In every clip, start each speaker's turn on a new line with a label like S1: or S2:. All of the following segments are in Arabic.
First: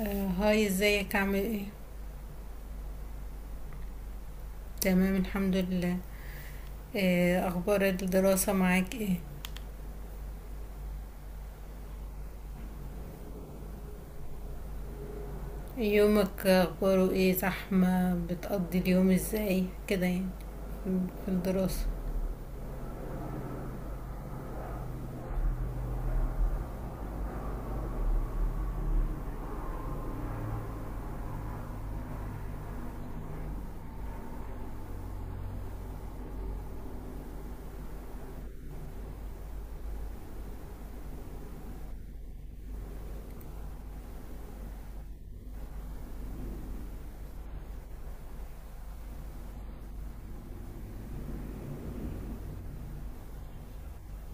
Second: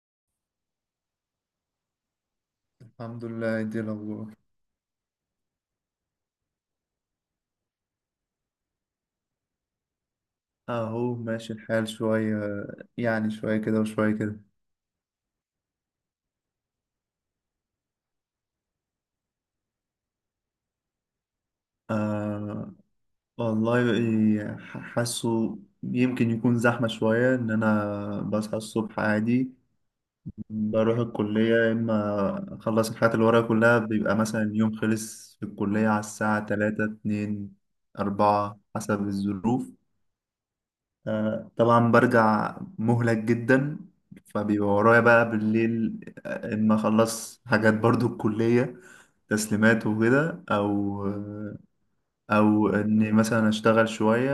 S1: آه، هاي ازيك عامل ايه؟
S2: الحمد لله. دي الأخبار
S1: تمام، الحمد لله. آه، اخبار الدراسة معاك ايه؟
S2: أهو، ماشي الحال شوية. يعني شوية كده وشوية كده.
S1: يومك اخباره ايه؟ زحمة؟ بتقضي اليوم ازاي كده يعني في الدراسة؟
S2: آه والله إيه، حاسه يمكن يكون زحمة شوية إن أنا بصحى الصبح عادي، بروح الكلية، يا إما أخلص الحاجات اللي ورايا كلها. بيبقى مثلا اليوم خلص في الكلية على الساعة تلاتة، اتنين، أربعة حسب الظروف. طبعا برجع مهلك جدا، فبيبقى ورايا بقى بالليل اما اخلص حاجات برضو الكلية، تسليمات وكده، او او اني مثلا اشتغل شوية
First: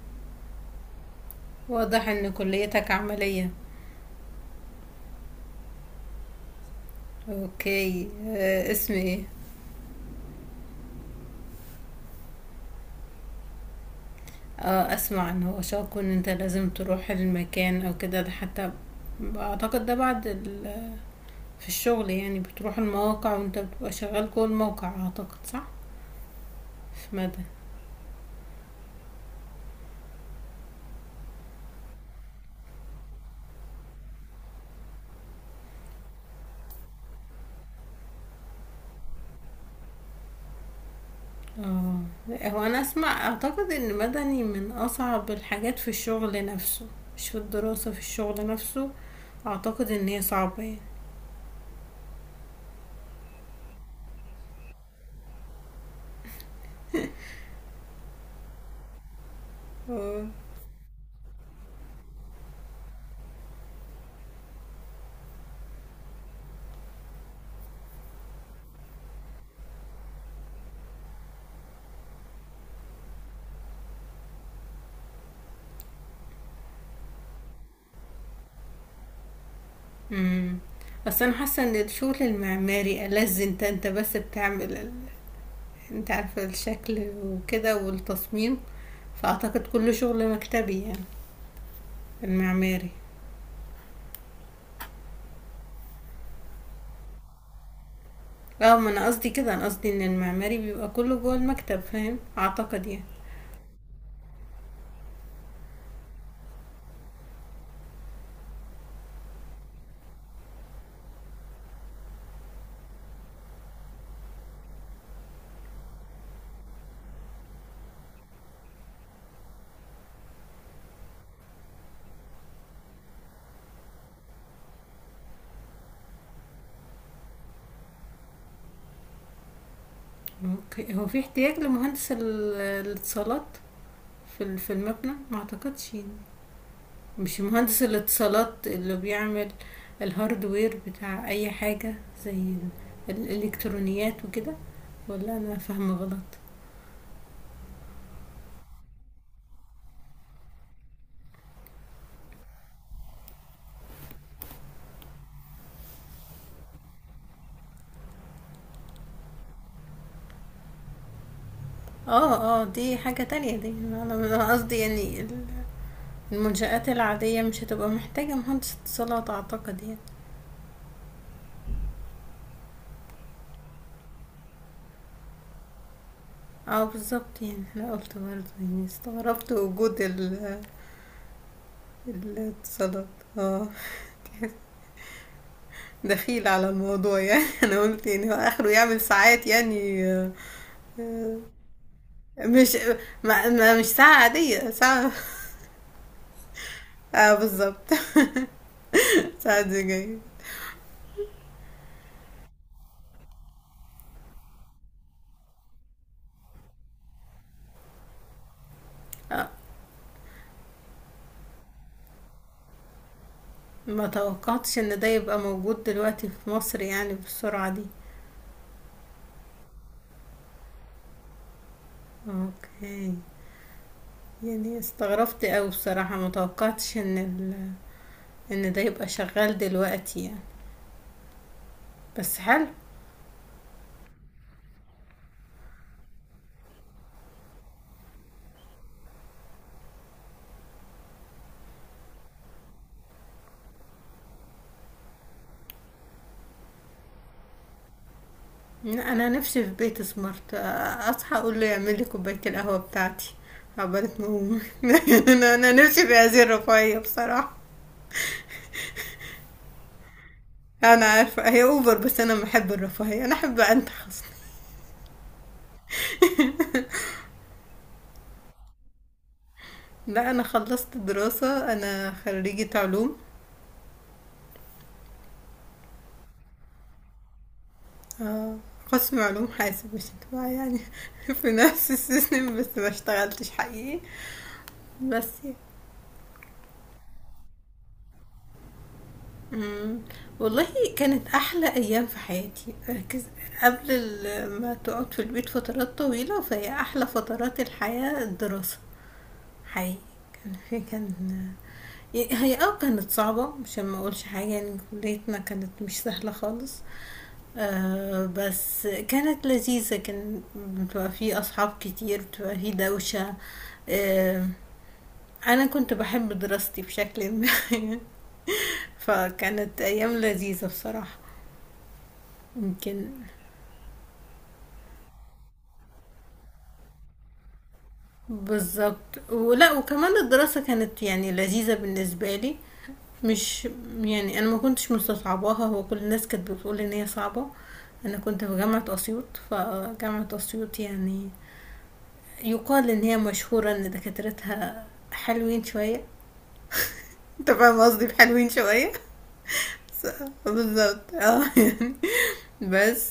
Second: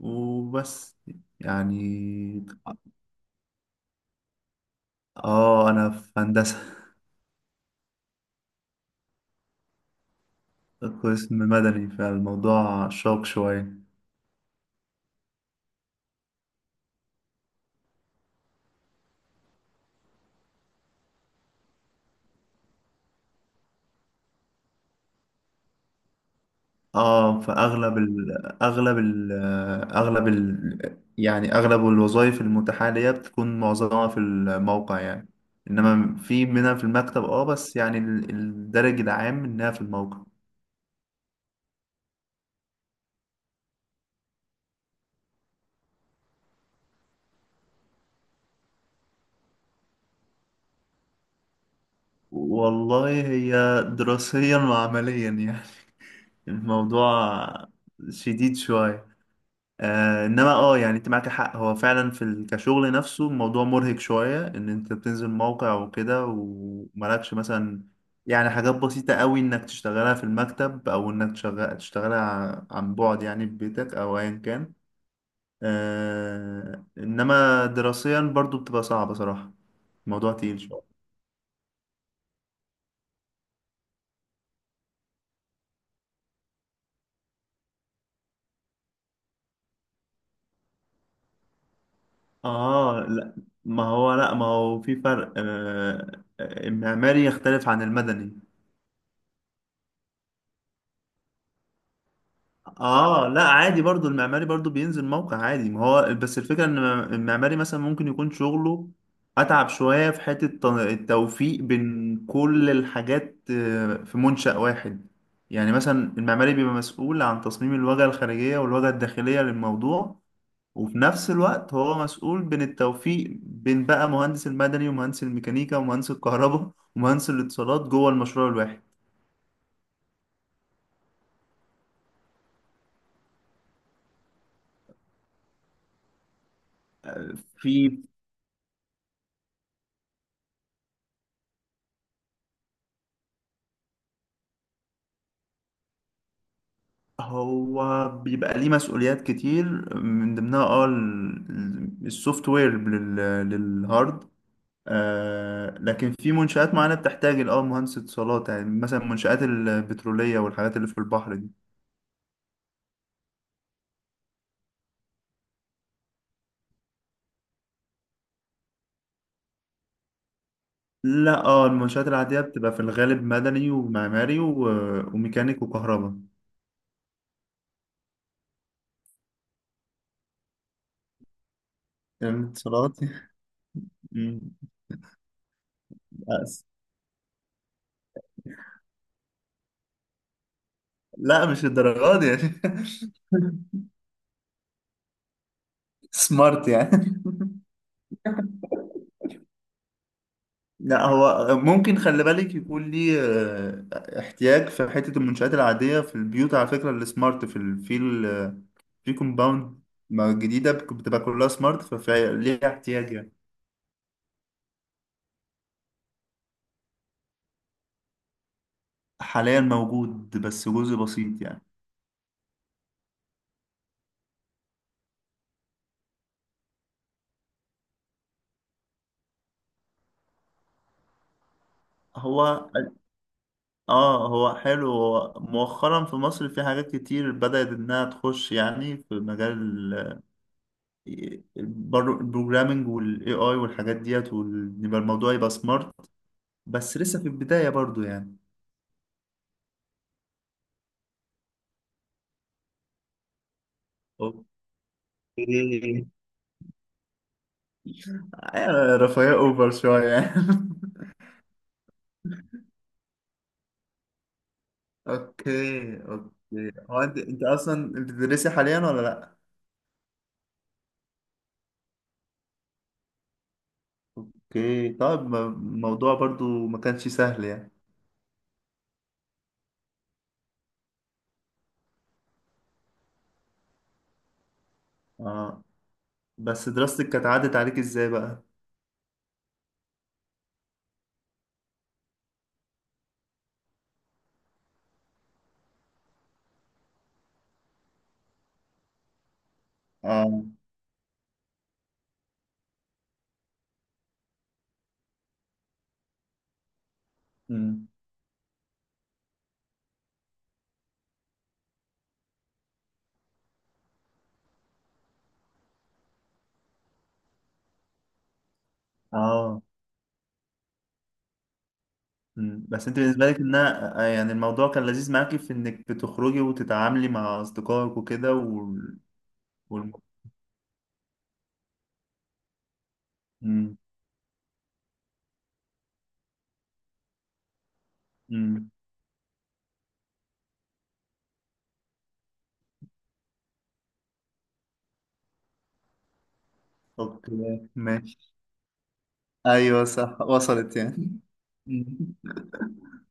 S2: وبس يعني.
S1: واضح ان كليتك عملية.
S2: اه انا في هندسة،
S1: اوكي، اسم ايه؟
S2: قسم مدني، فالموضوع شاق شوية.
S1: اه اسمع ان هو شاكو ان انت لازم تروح المكان او كده ده. حتى اعتقد ده بعد ال في الشغل، يعني بتروح المواقع وانت بتبقى شغال جوه الموقع، اعتقد صح؟ في مدى.
S2: اه فاغلب ال اغلب ال يعني اغلب الوظائف المتاحه ليا بتكون معظمها في الموقع يعني، انما في منها في المكتب، اه بس يعني الدرج العام انها في الموقع.
S1: اه. هو انا اسمع اعتقد ان مدني من اصعب الحاجات في الشغل نفسه، مش في الدراسة، في الشغل نفسه. اعتقد ان هي صعبة يعني.
S2: والله هي دراسيا وعمليا يعني الموضوع شديد شويه.
S1: اه.
S2: آه انما اه يعني انت معاك حق، هو فعلا في كشغل نفسه الموضوع مرهق شوية، ان انت بتنزل موقع وكده، ومالكش مثلا يعني حاجات بسيطة قوي انك تشتغلها في المكتب، او انك تشتغلها عن بعد يعني في بيتك او ايا كان. آه انما دراسيا برضو بتبقى صعبة صراحة، الموضوع
S1: امم.
S2: تقيل شوية.
S1: بس انا حاسة ان الشغل المعماري ألذ. انت بس بتعمل ال، انت عارفة الشكل وكده والتصميم، فاعتقد كله شغل مكتبي يعني المعماري.
S2: اه لا، ما هو في فرق، آه المعماري يختلف عن المدني.
S1: اه ما انا قصدي كده، انا قصدي ان المعماري بيبقى كله جوه المكتب، فاهم اعتقد يعني.
S2: اه لا عادي، برضو المعماري برضو بينزل موقع عادي. ما هو بس الفكرة ان المعماري مثلا ممكن يكون شغله اتعب شوية في حتة التوفيق بين كل الحاجات آه، في منشأ واحد. يعني مثلا المعماري بيبقى مسؤول عن تصميم الواجهة الخارجية والواجهة الداخلية للموضوع، وفي نفس الوقت هو مسؤول بين التوفيق بين بقى مهندس المدني، ومهندس الميكانيكا، ومهندس الكهرباء، ومهندس الاتصالات جوه المشروع الواحد.
S1: اوكي، هو في احتياج لمهندس الاتصالات في في المبنى؟ ما اعتقدش يعني. مش مهندس
S2: في
S1: الاتصالات اللي بيعمل الهاردوير بتاع اي حاجة، زي الالكترونيات وكده؟ ولا انا فاهمة غلط؟
S2: هو بيبقى ليه مسؤوليات كتير، من ضمنها اه السوفت وير للهارد. آه لكن في منشآت معينة بتحتاج اه مهندس اتصالات، يعني مثلا المنشآت البترولية والحاجات اللي في البحر دي.
S1: اه دي حاجة تانية، دي انا قصدي يعني المنشآت العادية مش هتبقى محتاجة مهندس اتصالات اعتقد يعني.
S2: لا، اه المنشآت العادية بتبقى في الغالب مدني ومعماري وميكانيك وكهرباء.
S1: اه بالظبط، يعني انا قلت برضه يعني استغربت وجود
S2: يعني اتصالات
S1: الاتصالات. اه،
S2: مم.
S1: دخيل
S2: بس.
S1: على الموضوع يعني انا قلت يعني هو اخره يعمل ساعات يعني. آه، آه،
S2: لا مش الدرجات دي يعني.
S1: مش. ما مش ساعة عادية، ساعة.
S2: سمارت يعني.
S1: اه بالظبط ساعة دي جاية.
S2: لا هو ممكن، خلي بالك يكون ليه آه، احتياج في حتة المنشآت العادية، في البيوت على فكرة السمارت، في ال في ال آه، في
S1: آه،
S2: كومباوند جديدة بتبقى كلها سمارت، فليه احتياج يعني.
S1: ما توقعتش ان ده يبقى موجود دلوقتي في مصر يعني بالسرعة دي.
S2: حاليا موجود بس جزء بسيط يعني.
S1: اوكي، يعني استغربت اوي بصراحة، ما توقعتش ان ال، ان ده يبقى شغال دلوقتي يعني. بس حلو.
S2: هو اه هو حلو، هو مؤخرا في مصر في حاجات كتير بدأت انها تخش يعني في مجال البروجرامينج والاي اي والحاجات ديت، ويبقى الموضوع يبقى سمارت، بس لسه في البداية برضو يعني.
S1: انا نفسي في بيت سمارت، اصحى اقول له يعمل لي كوبايه القهوه بتاعتي عقبال ما اقوم انا
S2: اوكي
S1: نفسي في هذه الرفاهيه بصراحه.
S2: آه، رفاهية اوفر شوية يعني.
S1: انا عارفه هي اوفر، بس انا بحب الرفاهيه، انا احب انتخص.
S2: اوكي اوكي. هو انت اصلا انت بتدرسي حاليا ولا لا؟
S1: لا، انا خلصت دراسه، انا خريجه علوم.
S2: اوكي طيب، الموضوع برضو ما كانش سهل يعني.
S1: آه، قسم علوم حاسب، مش انتباه يعني في نفس السيستم، بس ما اشتغلتش حقيقي، بس يعني.
S2: اه بس دراستك كانت عدت عليك ازاي بقى؟
S1: إمم. والله، كانت أحلى أيام في حياتي، ركز. قبل ال ما تقعد في البيت فترات طويلة، فهي أحلى فترات الحياة الدراسة حقيقي.
S2: اه.
S1: كان في كان ي هي آه كانت صعبة، عشان ما أقولش حاجة يعني كليتنا كانت مش سهلة خالص.
S2: امم.
S1: بس كانت لذيذة، كان بتبقى في أصحاب كتير، بتبقى في دوشة. آآ أنا كنت باحب دراستي بشكل ما
S2: اه.
S1: فكانت أيام لذيذة بصراحة.
S2: بس انت
S1: يمكن.
S2: بالنسبة لك انها آه، يعني الموضوع كان لذيذ معاكي في انك بتخرجي وتتعاملي مع اصدقائك وكده وال...
S1: بالظبط، ولا
S2: وال...
S1: وكمان الدراسة كانت يعني لذيذة بالنسبة لي. مش.
S2: امم.
S1: يعني انا ما كنتش مستصعباها، هو كل الناس كانت بتقول ان هي صعبة. انا كنت في
S2: امم.
S1: جامعة اسيوط، فجامعة اسيوط يعني يقال ان هي مشهورة ان دكاترتها حلوين شوية. انت
S2: اوكي
S1: فاهم قصدي
S2: ماشي.
S1: بحلوين شوية
S2: ايوه صح، وصلت
S1: بالظبط
S2: يعني.
S1: اه يعني. بس،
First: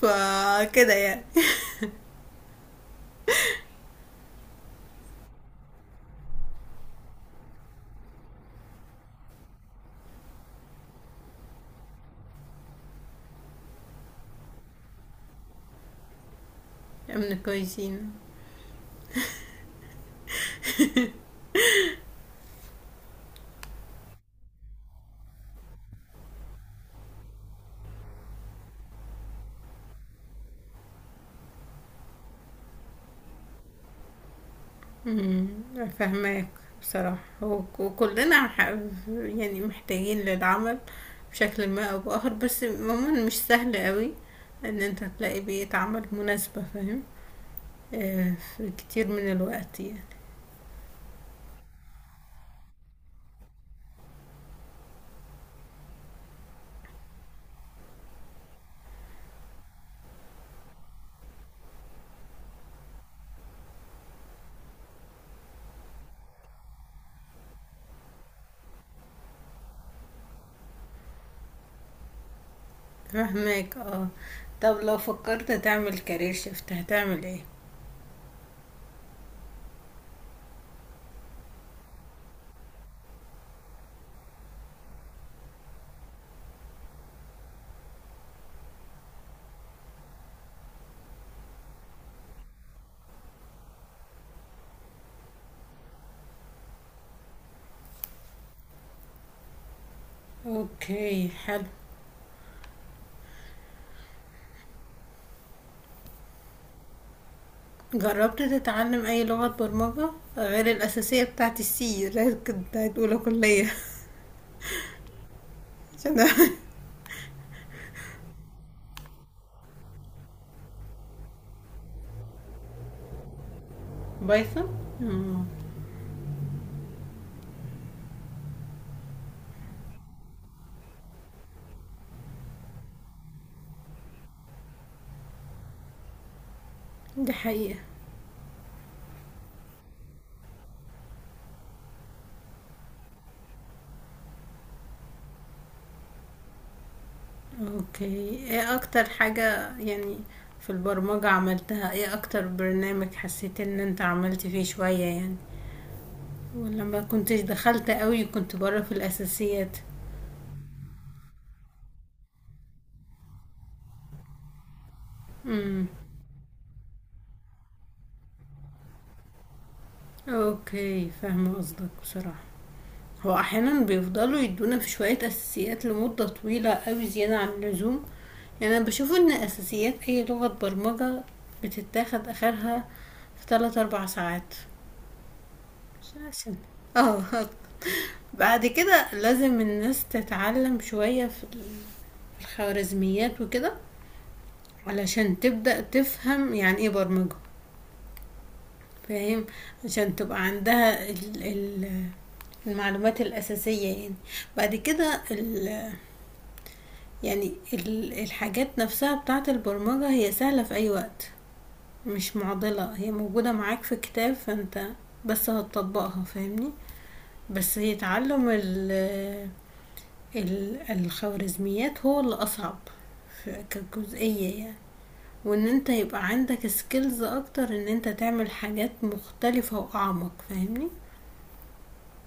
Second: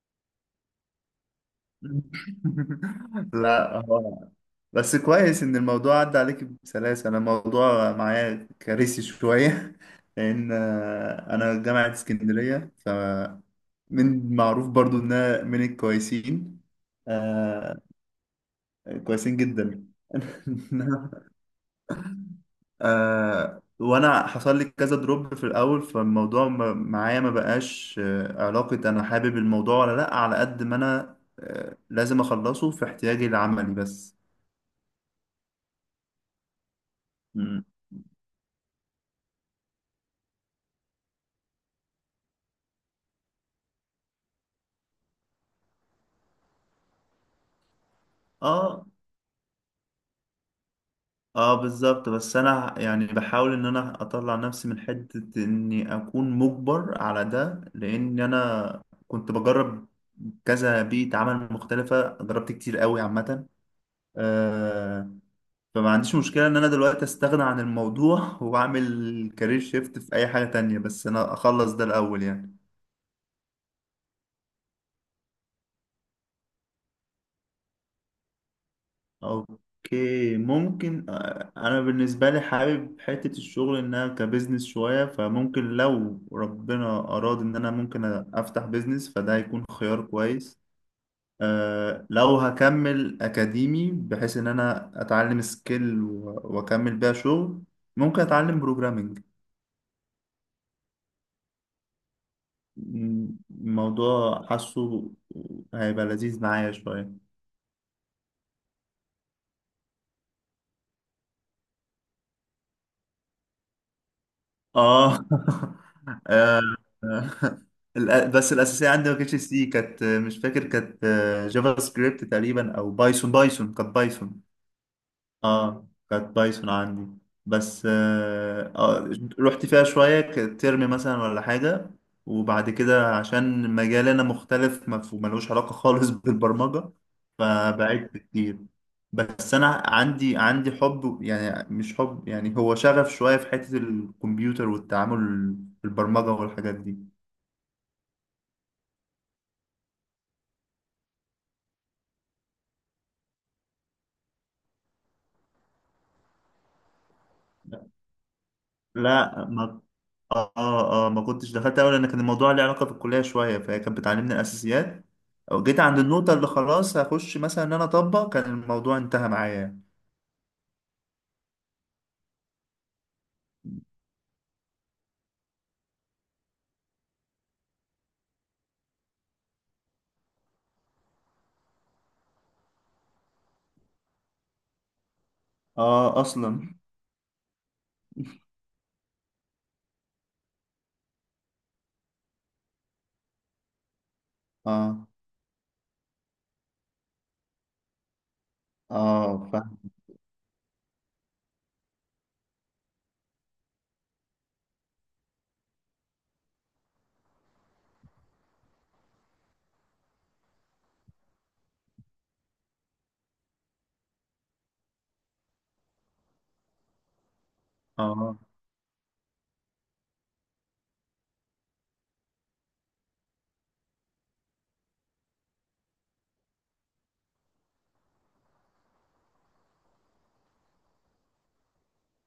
S1: فكده يعني.
S2: لا هو بس كويس ان الموضوع عدى عليك بسلاسة. انا الموضوع معايا كارثي شوية لان آه، انا جامعة اسكندرية، فمن معروف برضو انها من الكويسين.
S1: من
S2: آه
S1: الكويسين.
S2: كويسين جدا. آه، وانا حصل لي كذا دروب في الاول، فالموضوع معايا ما بقاش آه، علاقة، انا حابب الموضوع ولا لا، على قد ما انا آه، لازم اخلصه في احتياجي العملي بس.
S1: امم. فاهماك. بصراحة هو
S2: مم.
S1: وكلنا يعني محتاجين للعمل بشكل ما أو بآخر. بس عموما مش سهل قوي إن أنت تلاقي بيئة عمل مناسبة، فاهم؟ آه، في
S2: اه،
S1: كتير من الوقت يعني.
S2: اه بالظبط، بس انا يعني بحاول ان انا اطلع نفسي من حتة اني اكون مجبر على ده، لان انا كنت بجرب كذا بيئة عمل مختلفة، جربت كتير قوي عامة. آه فما عنديش مشكلة ان انا دلوقتي استغنى عن الموضوع واعمل كارير شيفت في اي حاجة تانية، بس انا اخلص ده الاول يعني.
S1: فاهماك، اه. طب لو فكرت تعمل كارير شيفت هتعمل ايه؟
S2: اوكي ممكن، آه، انا بالنسبه لي حابب حته الشغل انها كبزنس شويه، فممكن لو ربنا اراد ان انا ممكن افتح بزنس، فده هيكون خيار كويس. أه لو هكمل اكاديمي بحيث ان انا اتعلم سكيل واكمل بيها شغل، ممكن اتعلم بروجرامنج.
S1: اوكي حلو.
S2: الموضوع حاسه هيبقى لذيذ معايا شويه.
S1: جربت تتعلم أي لغة برمجة غير الأساسية بتاعت السي اللي كنت هتقولها كلية
S2: اه.
S1: عشان،
S2: آه، آه. بس الاساسيه عندي ما كانتش سي، كانت آه، مش فاكر، كانت آه، جافا سكريبت تقريبا او بايثون. بايثون كانت بايثون.
S1: بايثون؟ مم.
S2: اه كانت بايثون عندي. بس آه آه، رحت فيها شوية ترم مثلا ولا حاجة، وبعد كده عشان مجالي أنا مختلف، ملوش علاقة خالص بالبرمجة،
S1: دي حقيقة.
S2: فبعدت كتير. بس أنا عندي حب، يعني مش حب، يعني هو شغف شوية في حتة الكمبيوتر والتعامل في البرمجة والحاجات دي.
S1: اوكي، ايه اكتر حاجة يعني في البرمجة عملتها؟ ايه اكتر برنامج حسيت ان انت عملت فيه شوية يعني، ولما كنتش دخلت قوي كنت بره في
S2: لا.
S1: الاساسيات؟
S2: اه. اه ما كنتش دخلت اول، لان كان الموضوع ليه علاقه بالكليه شويه، فهي كانت بتعلمني الاساسيات. أو جيت
S1: امم.
S2: عند النقطه اللي خلاص هخش مثلا ان انا اطبق، كان الموضوع انتهى معايا.
S1: اوكي فاهمة قصدك بصراحة. هو احيانا بيفضلوا يدونا في شوية اساسيات لمدة طويلة قوي، زيادة عن اللزوم. يعني انا بشوف ان اساسيات اي لغة برمجة بتتاخد اخرها في 3 4 ساعات. مش
S2: اه
S1: عشان،
S2: اصلا.
S1: اه بعد كده لازم الناس تتعلم شوية في الخوارزميات وكده
S2: اه.
S1: علشان تبدأ تفهم يعني ايه برمجة، فاهم؟
S2: اه فاهم.
S1: عشان تبقى عندها ال المعلومات الأساسية يعني. بعد كده ال، يعني الحاجات نفسها بتاعة البرمجة هي سهلة في أي وقت، مش معضلة، هي موجودة معاك في كتاب، فانت بس هتطبقها فاهمني. بس هي
S2: اه.
S1: تعلم الخوارزميات هو اللي اصعب في، كجزئية يعني. وان انت يبقى عندك سكيلز اكتر ان انت تعمل حاجات مختلفة واعمق فاهمني.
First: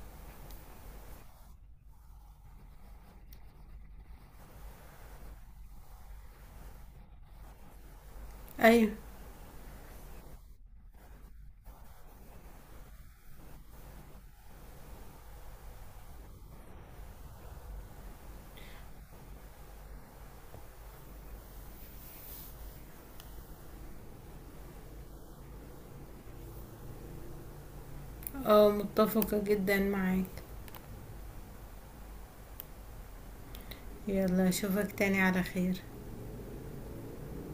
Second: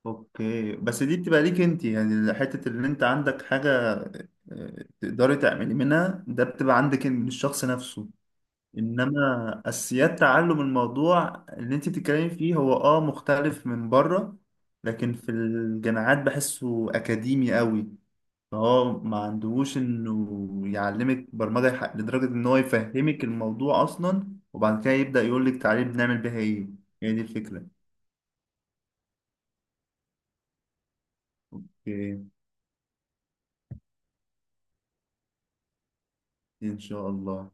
S2: اوكي بس دي بتبقى ليك انت يعني، حته اللي انت عندك حاجه آه، تقدري تعملي منها، ده بتبقى عندك من الشخص نفسه.
S1: ايوه
S2: انما اساسيات تعلم الموضوع اللي انت بتتكلمي فيه هو اه مختلف من بره، لكن في الجامعات بحسه اكاديمي قوي، فهو ما عندهوش انه يعلمك برمجة لدرجة ان هو يفهمك الموضوع اصلا، وبعد كده يبدأ يقولك تعالي بنعمل بيها ايه. هي دي الفكرة.
S1: اه، متفقة جدا معاك.
S2: اوكي.
S1: يلا اشوفك تاني على خير.
S2: ان شاء الله.